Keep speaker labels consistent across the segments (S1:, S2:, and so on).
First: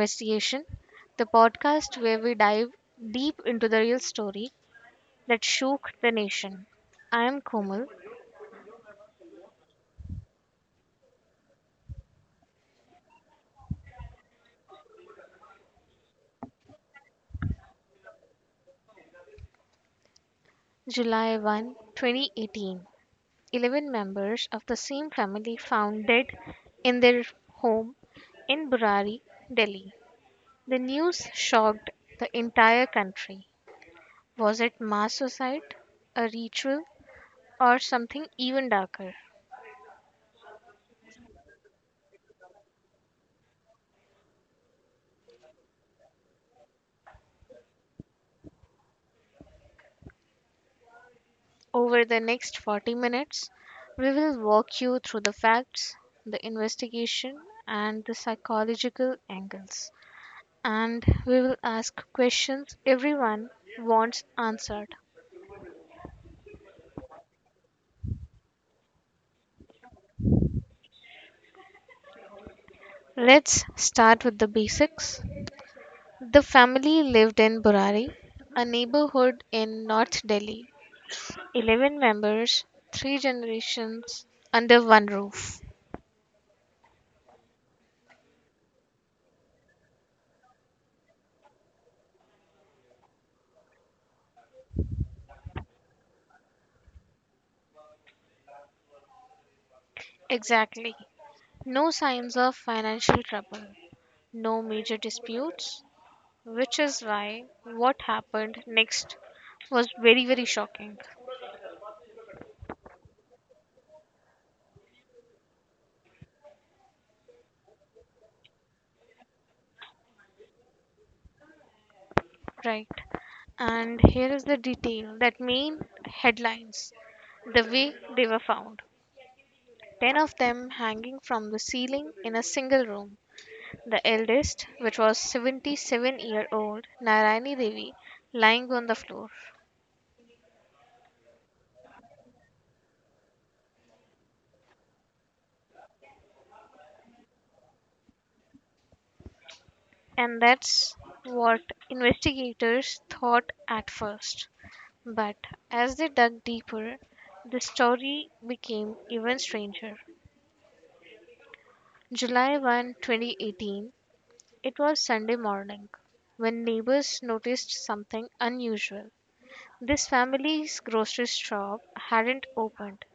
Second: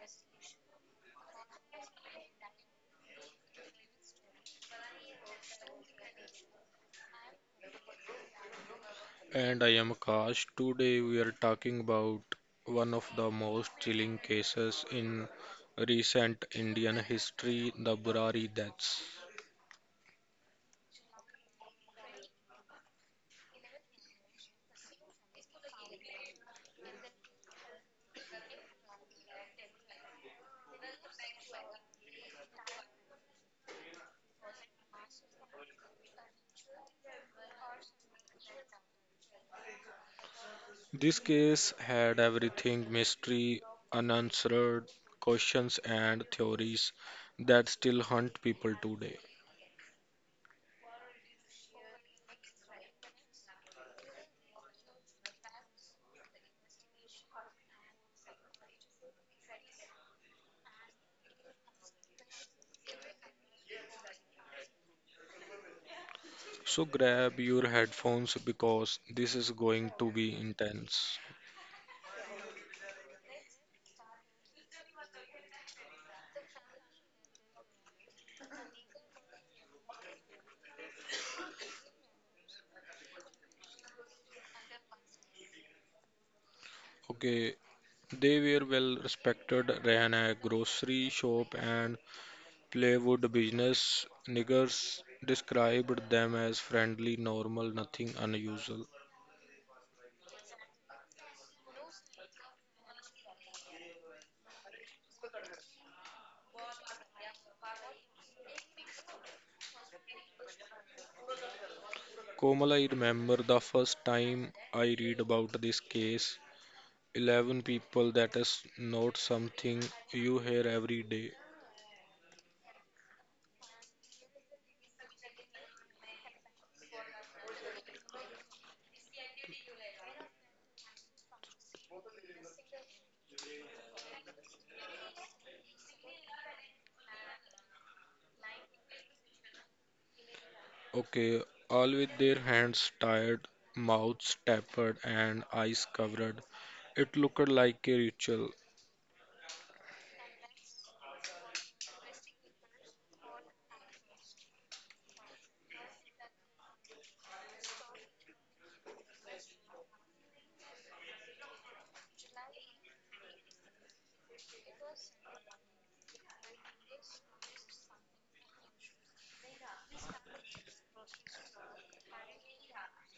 S1: Investigation, the podcast where we dive deep into the real story that shook the nation. I am Komal.
S2: And I am Akash. Today we are talking about one of the most chilling cases in recent Indian history, the Burari deaths.
S1: July 1, 2018. 11 members of the same family found dead in their home in Burari, Delhi. The news shocked the entire country. Was it mass suicide, a ritual, or something even darker?
S2: This case had everything mystery, unanswered questions, and theories that still haunt people today.
S1: Over the next 40 minutes, we will walk you through the facts, the investigation, and the psychological angles. And we will ask questions everyone wants answered.
S2: So grab your headphones because this is going to be intense.
S1: Let's start with the basics. The family lived in Burari, a neighborhood in North Delhi. 11 members, 3 generations, under one roof.
S2: Okay, they were well respected, ran a grocery shop, and Plywood business niggers described them as friendly, normal, nothing unusual.
S1: Exactly. No signs of financial trouble. No major disputes, which is why what happened next was very shocking.
S2: Komal, I remember the first time I read about this case. 11 people, that is not something you hear every day.
S1: Right. And here is the detail that main headlines, the way they were found. Ten of them hanging from the ceiling in a single room. The eldest, which was 77-year-old Narayani Devi, lying on the floor.
S2: Okay, all with their hands tied, mouths tapered, and eyes covered. It looked like a ritual.
S1: And that's what investigators thought at first. But as they dug deeper, the story became even stranger. July 1, 2018, it was Sunday morning when neighbors noticed something unusual. This family's grocery shop hadn't opened.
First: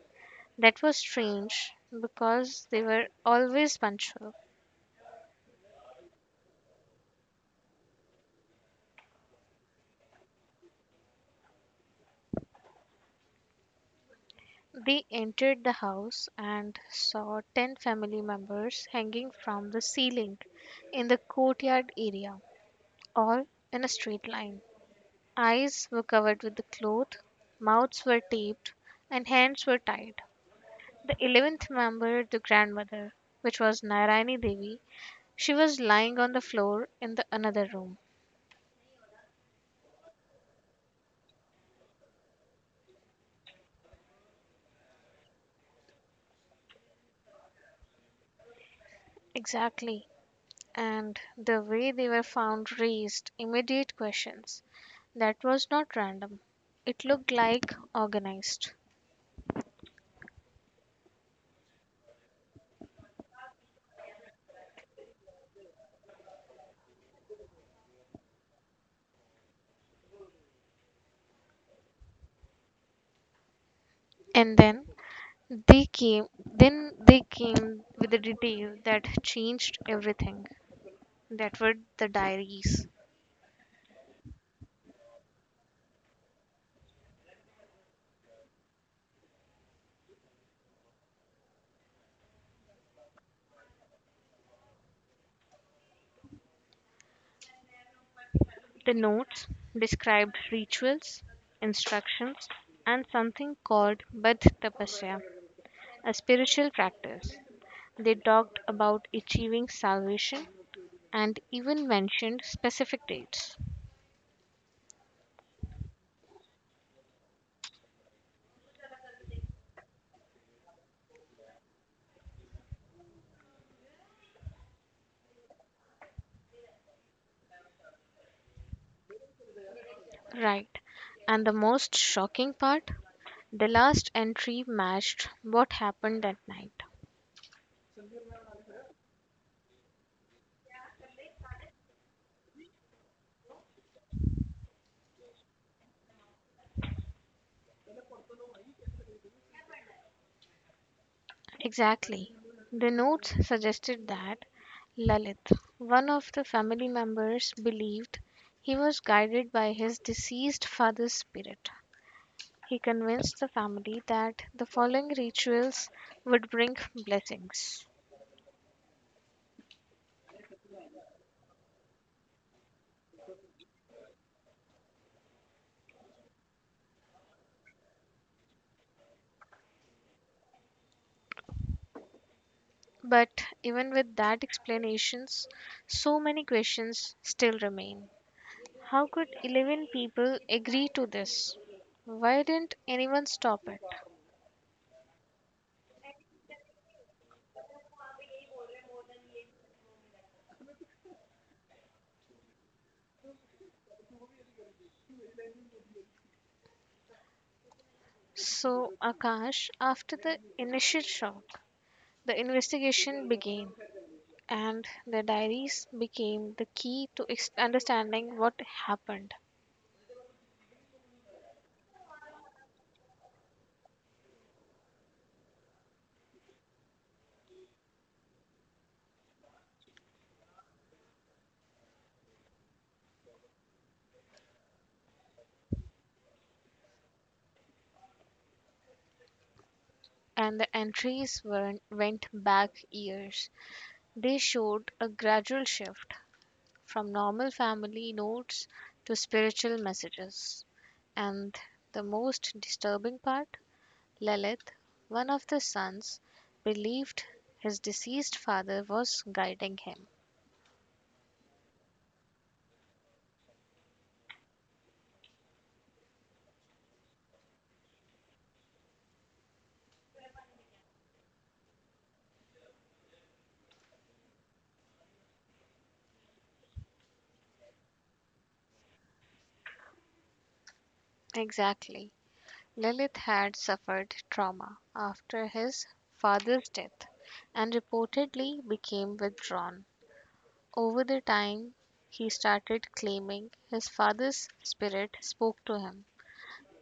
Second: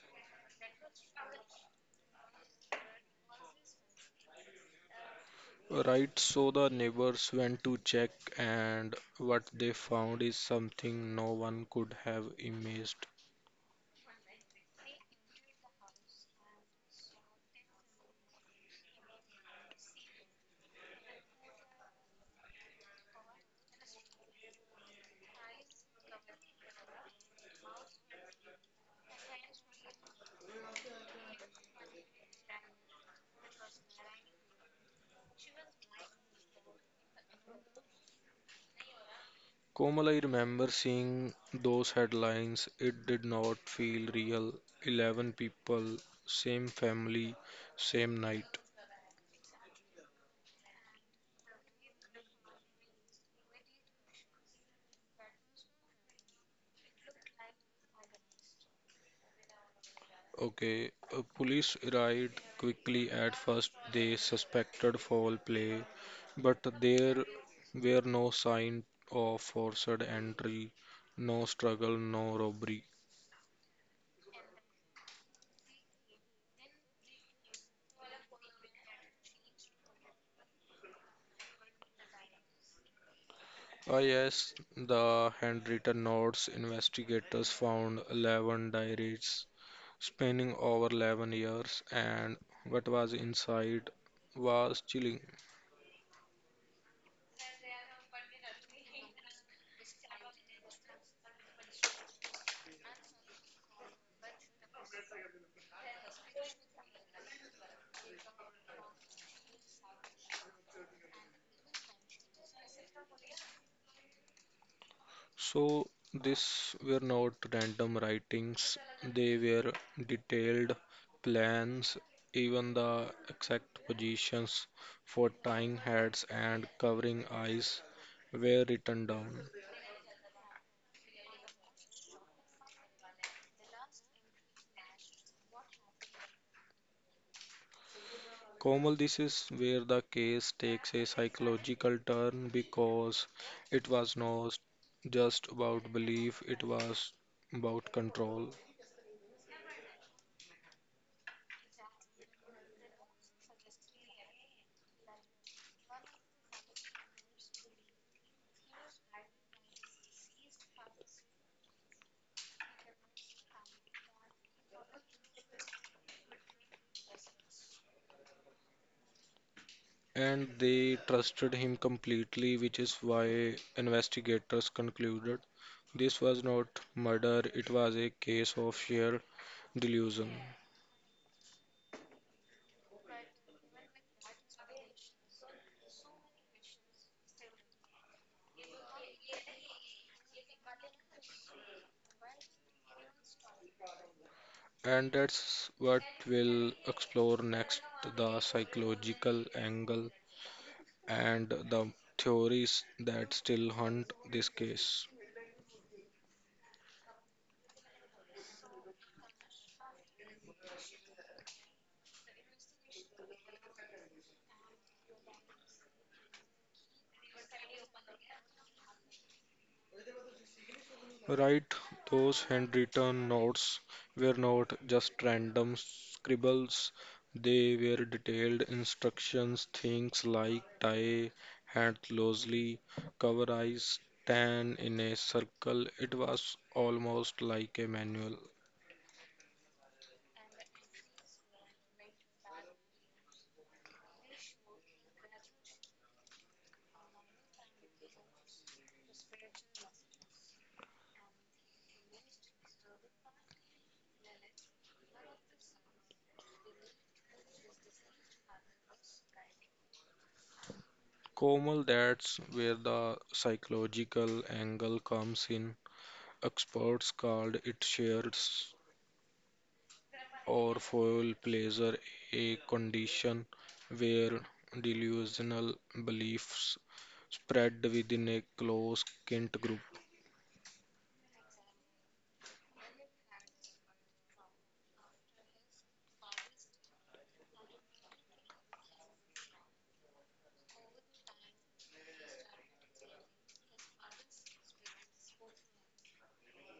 S1: That was strange because they were always punctual.
S2: Right, so the neighbors went to check, and what they found is something no one could have imagined.
S1: They entered the house and saw 10 family members hanging from the ceiling in the courtyard area, all in a straight line. Eyes were covered with the cloth, mouths were taped, and hands were tied. The 11th member, the grandmother, which was Nairani Devi, she was lying on the floor in the another room.
S2: Komal, I remember seeing those headlines. It did not feel real. 11 people, same family, same night.
S1: Exactly. And the way they were found raised immediate questions. That was not random. It looked like organized.
S2: Okay, police arrived quickly at first. They suspected foul play, but there were no sign of forced entry, no struggle, no robbery.
S1: And then they came then they came with a detail that changed everything. That were the diaries.
S2: Oh, yes, the handwritten notes investigators found 11 diaries spanning over 11 years, and what was inside was chilling.
S1: The notes described rituals, instructions, and something called Bad Tapasya, a spiritual practice. They talked about achieving salvation and even mentioned specific dates.
S2: So, these were not random writings, they were detailed plans, even the exact positions for tying heads and covering eyes were written down.
S1: Right. And the most shocking part? The last entry matched what happened that night.
S2: Komal, this is where the case takes a psychological turn because it was not just about belief, it was about control.
S1: Exactly. The notes suggested that Lalit, one of the family members, believed he was guided by his deceased father's spirit. He convinced the family that the following rituals would bring blessings.
S2: And they trusted him completely, which is why investigators concluded this was not murder, it was a case of sheer delusion.
S1: But even with that explanations, so many questions still remain. How could 11 people agree to this? Why didn't anyone stop it?
S2: And that's what we'll explore next, the psychological angle and the theories that still haunt this case.
S1: So, Akash, after the initial shock, the investigation began and the diaries became the key to understanding what happened.
S2: Right, those handwritten notes were not just random scribbles, they were detailed instructions, things like tie hand closely, cover eyes, stand in a circle. It was almost like a manual.
S1: And the entries were, went back years. They showed a gradual shift from normal family notes to spiritual messages. And the most disturbing part, Lilith, one of the sons, believed his deceased father was guiding him.
S2: Komal, that's where the psychological angle comes in. Experts called it or foul pleasure, a condition where delusional beliefs spread within a close kin group.
S1: Exactly. Lilith had suffered trauma after his father's death and reportedly became withdrawn. Over the time, he started claiming his father's spirit spoke to him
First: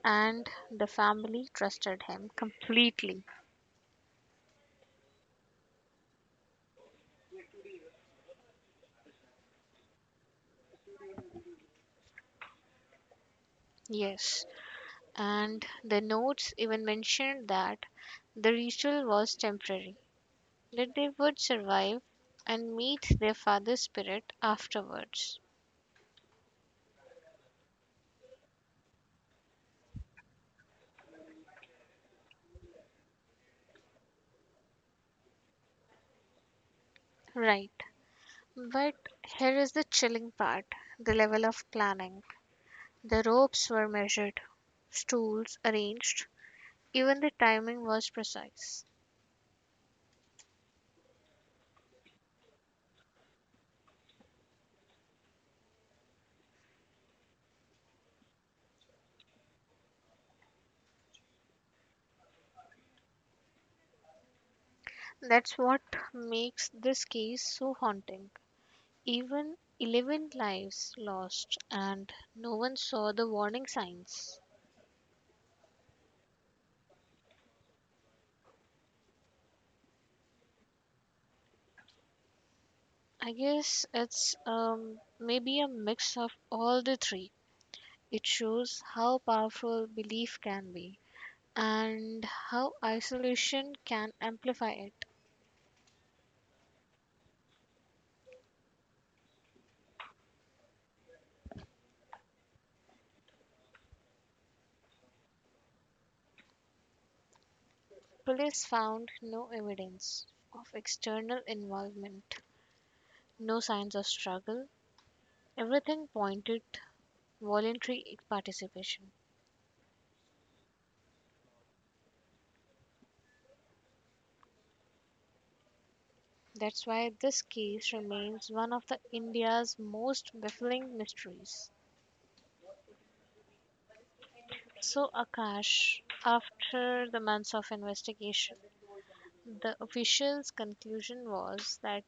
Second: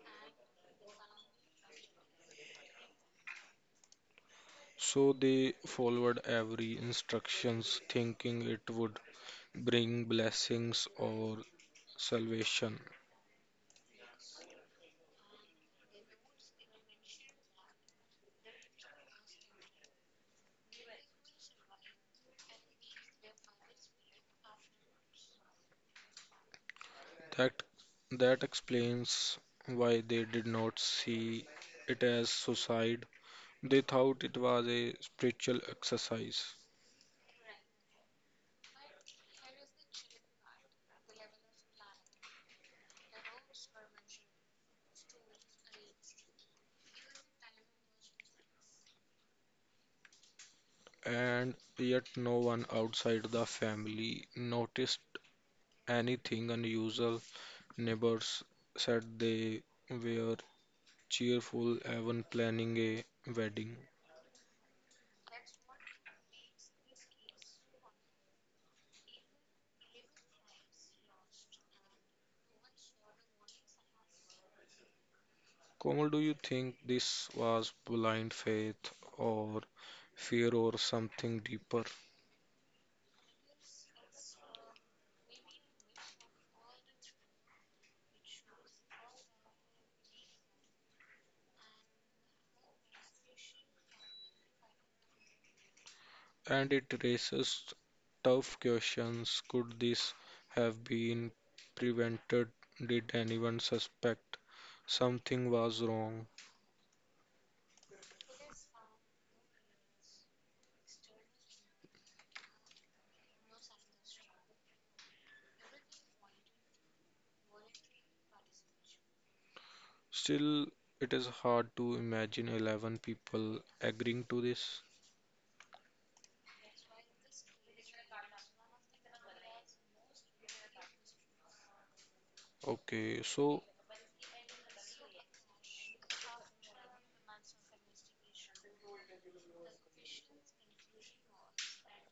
S1: and the family trusted him completely.
S2: So they followed every instructions thinking it would bring blessings or salvation.
S1: Yes, and the notes even mentioned that the ritual was temporary, that they would survive and meet their father's spirit afterwards.
S2: That that explains why they did not see it as suicide. They thought it was a spiritual exercise.
S1: Right, but here is the chilling part, the level of planning. The ropes were measured, stools arranged, even the timing was precise.
S2: And yet no one outside the family noticed anything unusual. Neighbors said they were cheerful, even planning a wedding.
S1: That's what makes this case so haunting. Even 11 lives lost and no one saw the warning signs.
S2: Komal, do you think this was blind faith or fear or something deeper?
S1: I guess it's maybe a mix of all the three. It shows how powerful belief can be and how isolation can amplify it.
S2: And it raises tough questions. Could this have been prevented? Did anyone suspect something was wrong?
S1: Police found no evidence of external involvement, no signs of struggle. Everything pointed voluntary participation.
S2: Still, it is hard to imagine 11 people agreeing to this.
S1: That's why this case remains one of the India's most baffling mysteries.
S2: Okay, so
S1: So Akash, after the months of investigation, the official's conclusion was that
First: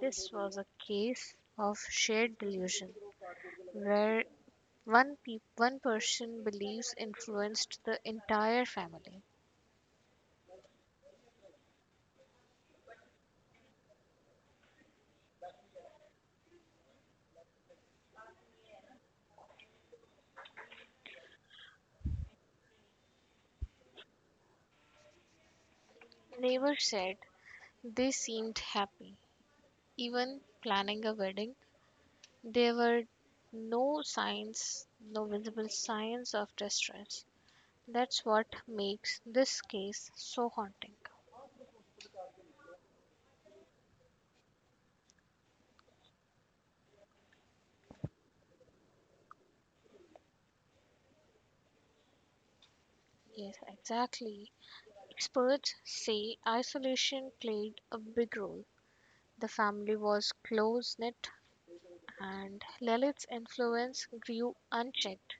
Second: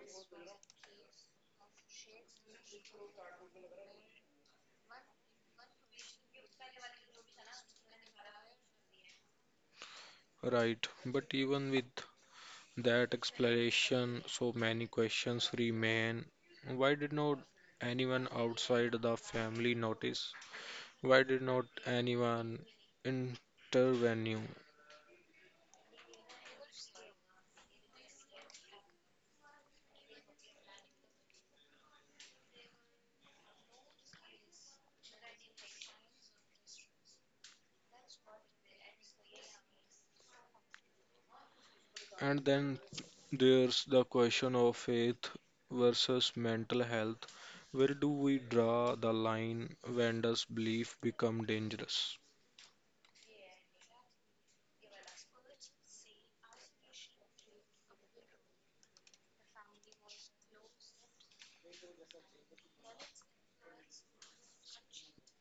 S1: this was a case of shared delusion where one person believes influenced the entire family.
S2: right, but even with that explanation, so many questions remain. Why did not anyone outside the family notice? Why did not anyone intervene?
S1: Neighbors said they seemed happy, even planning a wedding. There were no signs, no visible signs of distress. That's what makes this case so haunting.
S2: And then there's the question of faith versus mental health. Where do we draw the line? When does belief become dangerous?
S1: Yes, exactly. Experts say isolation played a big role. The family was close knit, and Lilith's influence grew unchecked.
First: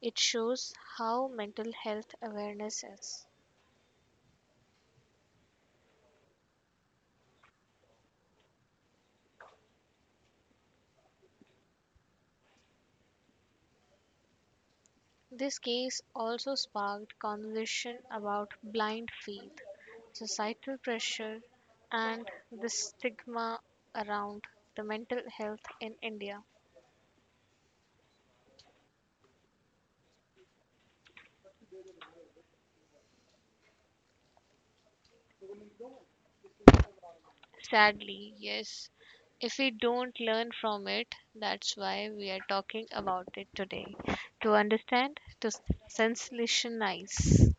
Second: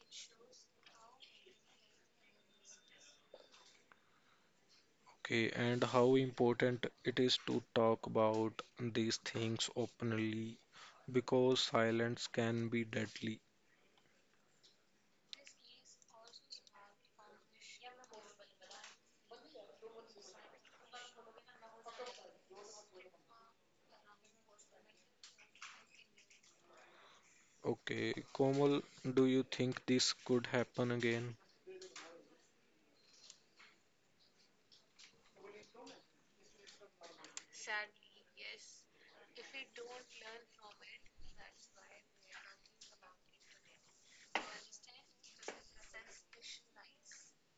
S1: It shows how mental health awareness is.
S2: Okay, and how important it is to talk about these things openly because silence can be deadly.
S1: This case also sparked conversation about blind faith, societal pressure, and the stigma around the mental health in India.
S2: Okay, Komal, do you think this could happen again?
S1: Sadly, yes, if we don't learn from it, that's why we are talking about it today. To understand, to sensationalize.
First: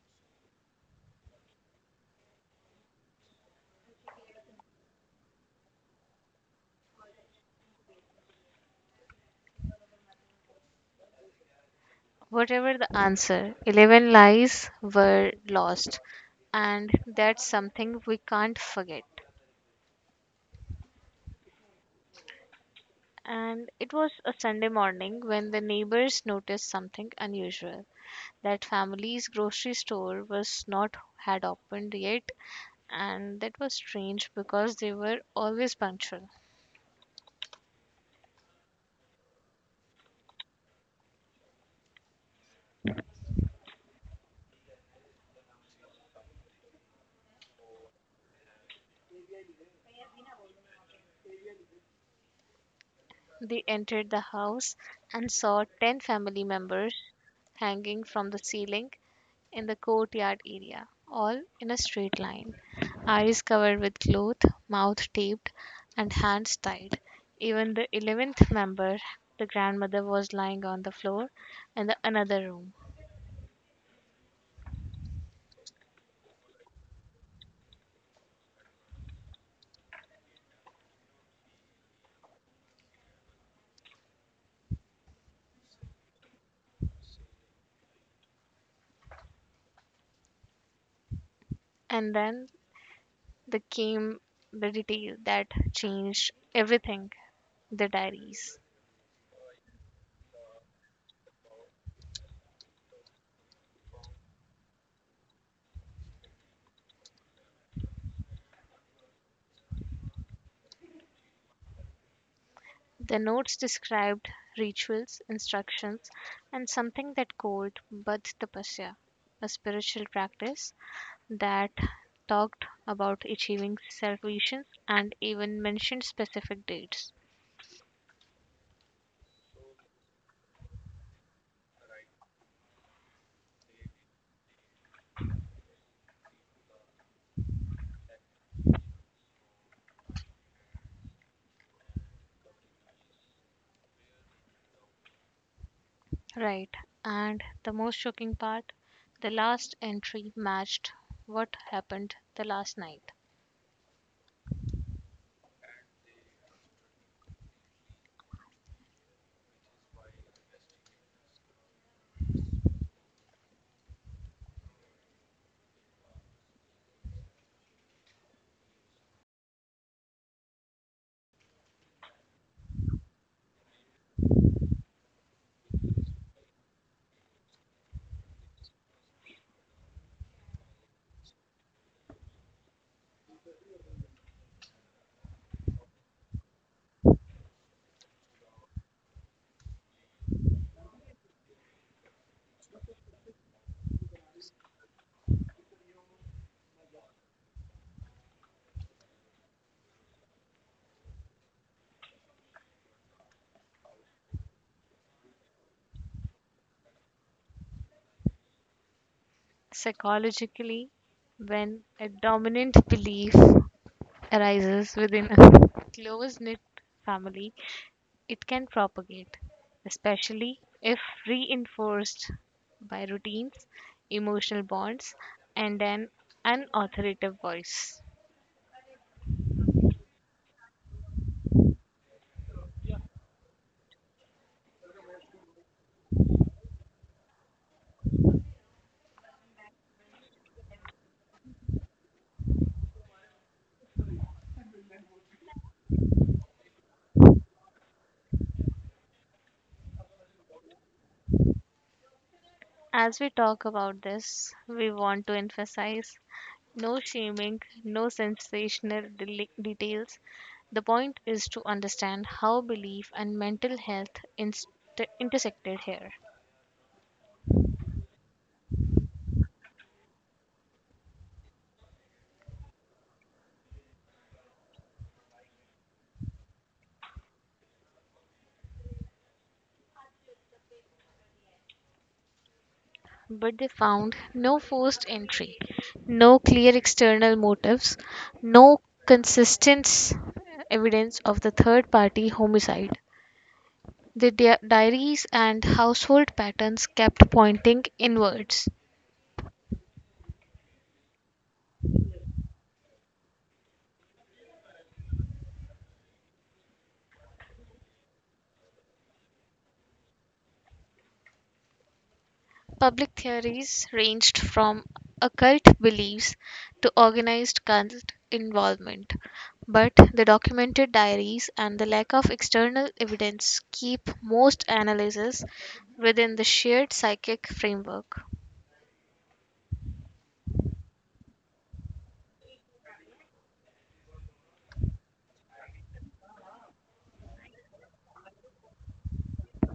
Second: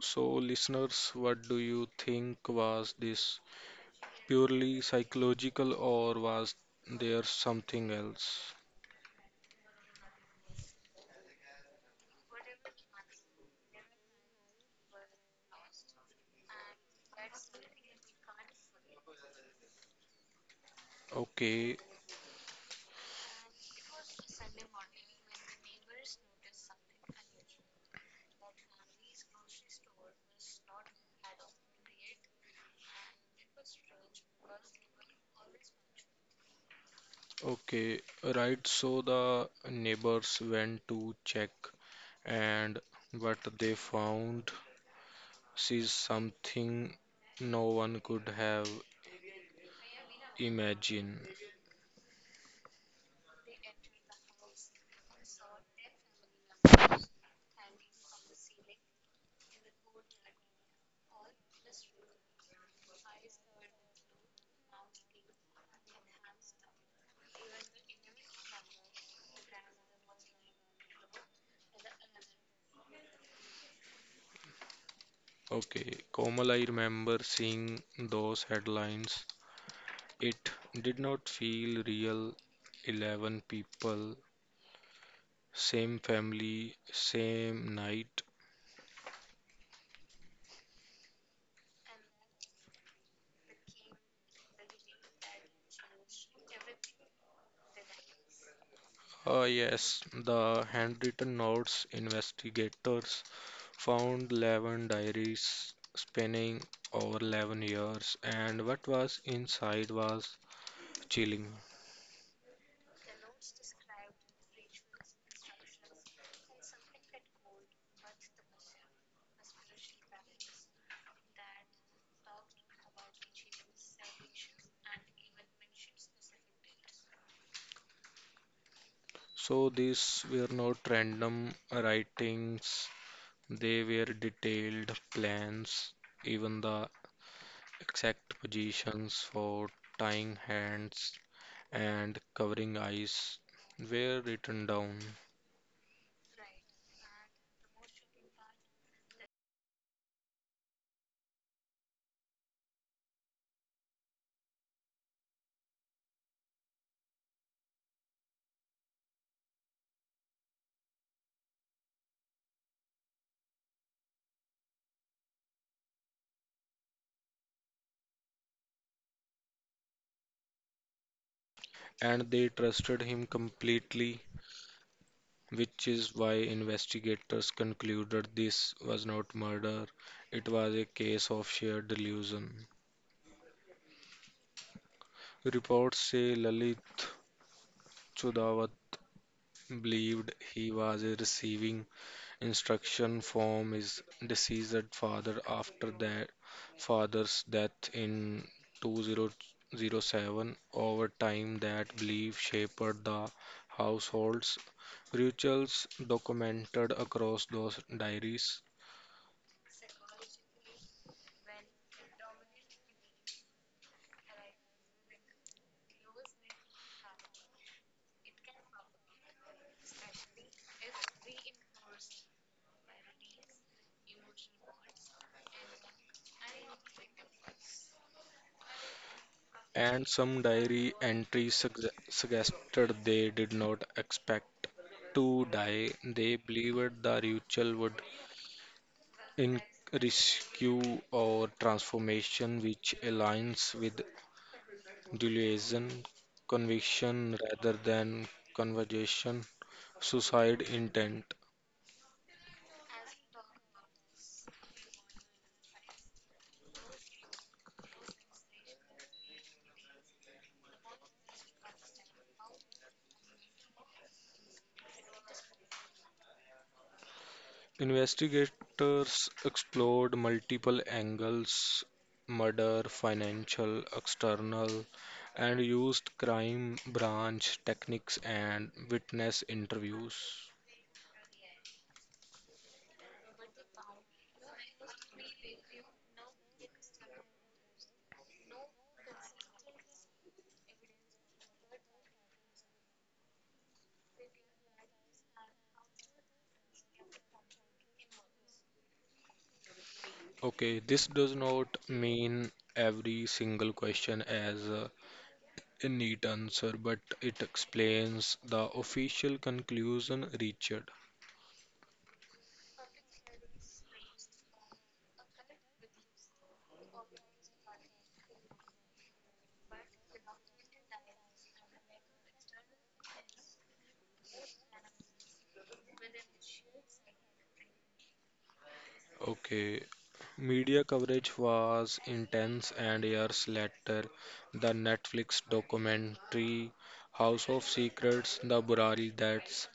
S2: So, listeners, what do you think? Was this purely psychological, or was there something else?
S1: Whatever the answer, 11 lives were lost, and that's something we can't forget.
S2: Okay,
S1: And it was a Sunday morning when the neighbors noticed something unusual. That family's grocery store was not had opened yet, and that was strange because they were always punctual.
S2: okay, right. So the neighbors went to check, and what they found is something no one could have imagined.
S1: They entered the house and saw 10 family members hanging from the ceiling in the courtyard area, all in a straight line. Eyes covered with cloth, mouth taped, and hands tied. Even the 11th member, the grandmother, was lying on the floor in the another room.
S2: Okay, Komal, I remember seeing those headlines. It did not feel real. 11 people, same family, same night.
S1: And then there came the detail that changed everything, the diaries.
S2: Yes, the handwritten notes investigators found 11 diaries spanning over 11 years, and what was inside was chilling.
S1: The notes described rituals, instructions, and something that called Bud Tapasya, a spiritual practice that talked about achieving salvation and even mentioned specific dates.
S2: So, these were not random writings, they were detailed plans, even the exact positions for tying hands and covering eyes were written down,
S1: Right, and the most shocking part, the last entry matched what happened the last night.
S2: and they trusted him completely, which is why investigators concluded this was not murder, it was a case of sheer delusion. Reports say Lalit Chudawat believed he was receiving instruction from his deceased father after that father's death in 2007. Over time, that belief shaped the household's rituals documented across those diaries.
S1: Psychologically, when a dominant belief arises within a close knit family, it can propagate, especially if reinforced by routines, emotional bonds, and an unauthoritative voice.
S2: And some suggested they did not expect to die. They believed the ritual would in rescue or transformation, which aligns with delusion, conviction rather than conversation, suicide intent.
S1: As we talk about this, we want to emphasize no shaming, no details. The point is to understand how belief and intersected here.
S2: Investigators explored multiple angles, murder, financial, external, and used crime branch techniques and witness interviews.
S1: But they found no forced entry, no clear external motives, no consistent evidence of the third party homicide. The diaries and household patterns kept pointing inwards.
S2: Okay, this does not mean every single question as a neat answer, but it explains the official conclusion reached.
S1: Public theories ranged from occult beliefs to organized cult involvement, but the documented diaries and the lack of external evidence keep most analyses within the shared psychic framework.
S2: Okay, media coverage was intense, and years later, the Netflix documentary House of Secrets, The Burari, that's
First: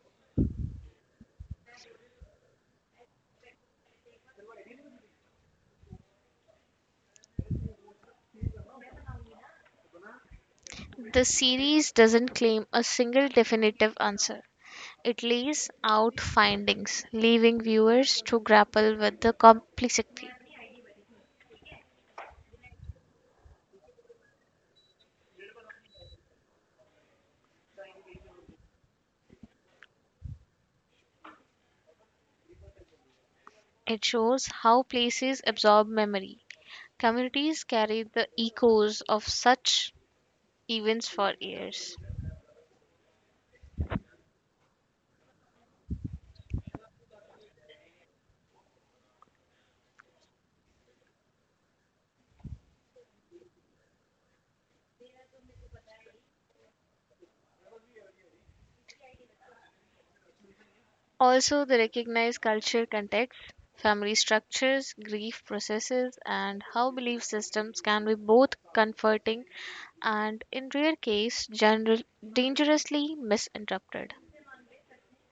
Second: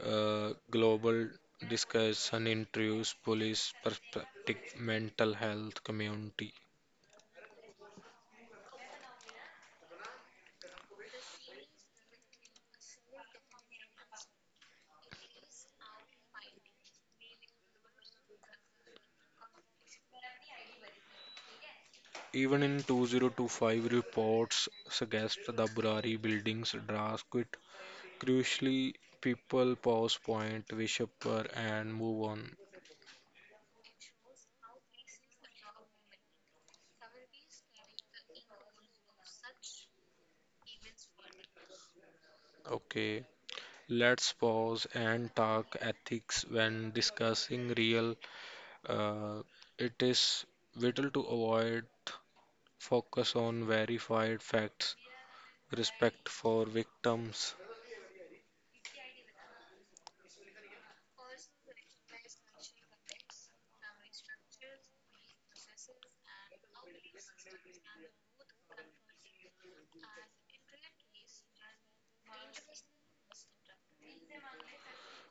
S2: global discussion introduced police perspective, mental health community.
S1: The series doesn't claim a single definitive answer. It lays out findings, leaving viewers to grapple with the complexity.
S2: Even in 2025 reports suggest the Burari buildings drastic. Crucially, people pause, point, wish upper, and move on.
S1: It shows how places absorb memory. Communities carry the echoes of such events for years.
S2: Okay. Let's pause and talk ethics when discussing real. Uh, it is vital to avoid focus on verified facts, respect for victims.
S1: Also, they recognize culture context, family structures, grief processes, and how belief systems can be both comforting and, in rare case, general, dangerously misinterpreted.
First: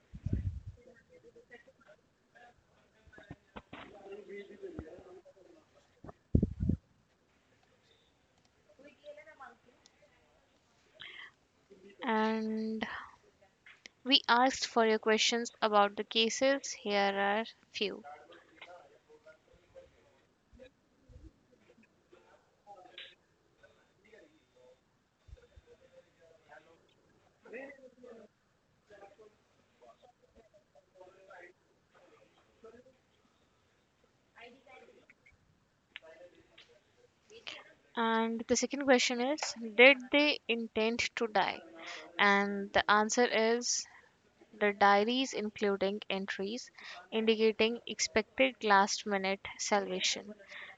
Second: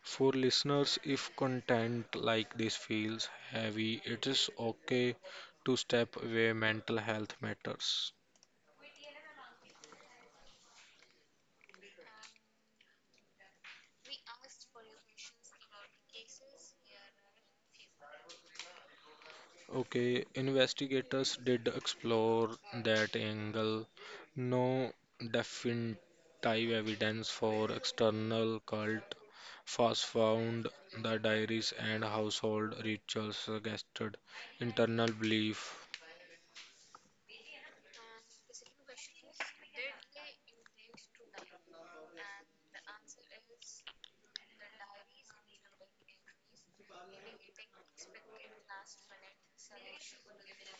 S2: For listeners, if content like this feels heavy, it is okay to step away. Mental health matters.
S1: And we asked for your questions about the cases. Here are few.
S2: Okay, investigators did explore that angle. No definitive evidence for external cult was found. The diaries and household rituals suggested internal belief.
S1: And the second question is, did they intend to die? And the answer is, the diaries, including entries indicating expected last minute salvation,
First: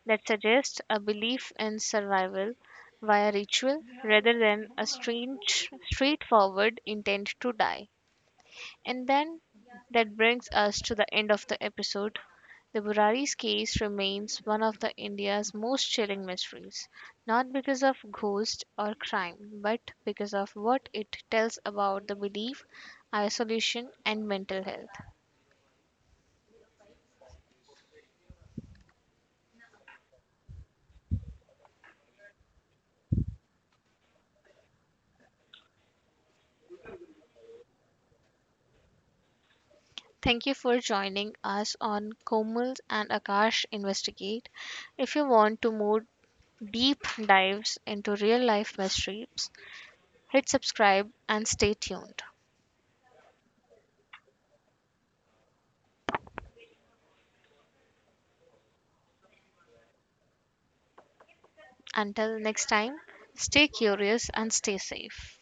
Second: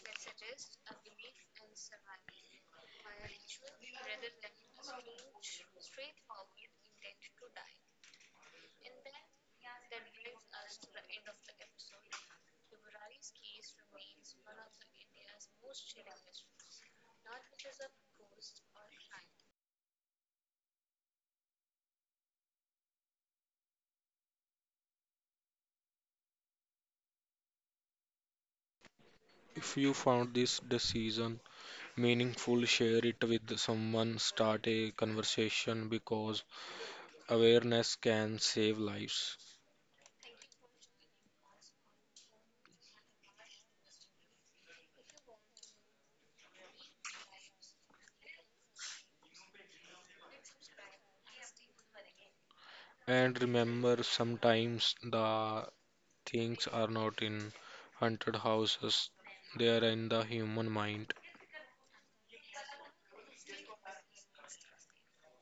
S1: that suggests a belief in survival via ritual rather than a strange, straightforward intent to die. And then that brings us to the end of the episode. The Burari's case remains one of the India's most chilling mysteries, not because of ghost or crime, but because of what it tells about the belief, isolation, and mental health.
S2: If you found this decision meaningful, share it with someone, start a conversation because awareness can save lives.
S1: Thank you for joining us on Komal and Akash Investigate. If you want to more deep dives into real life mysteries, hit subscribe and stay tuned.
S2: And remember, sometimes the things are not in haunted houses, they are in the human mind.
S1: Until next time, stay curious and stay safe.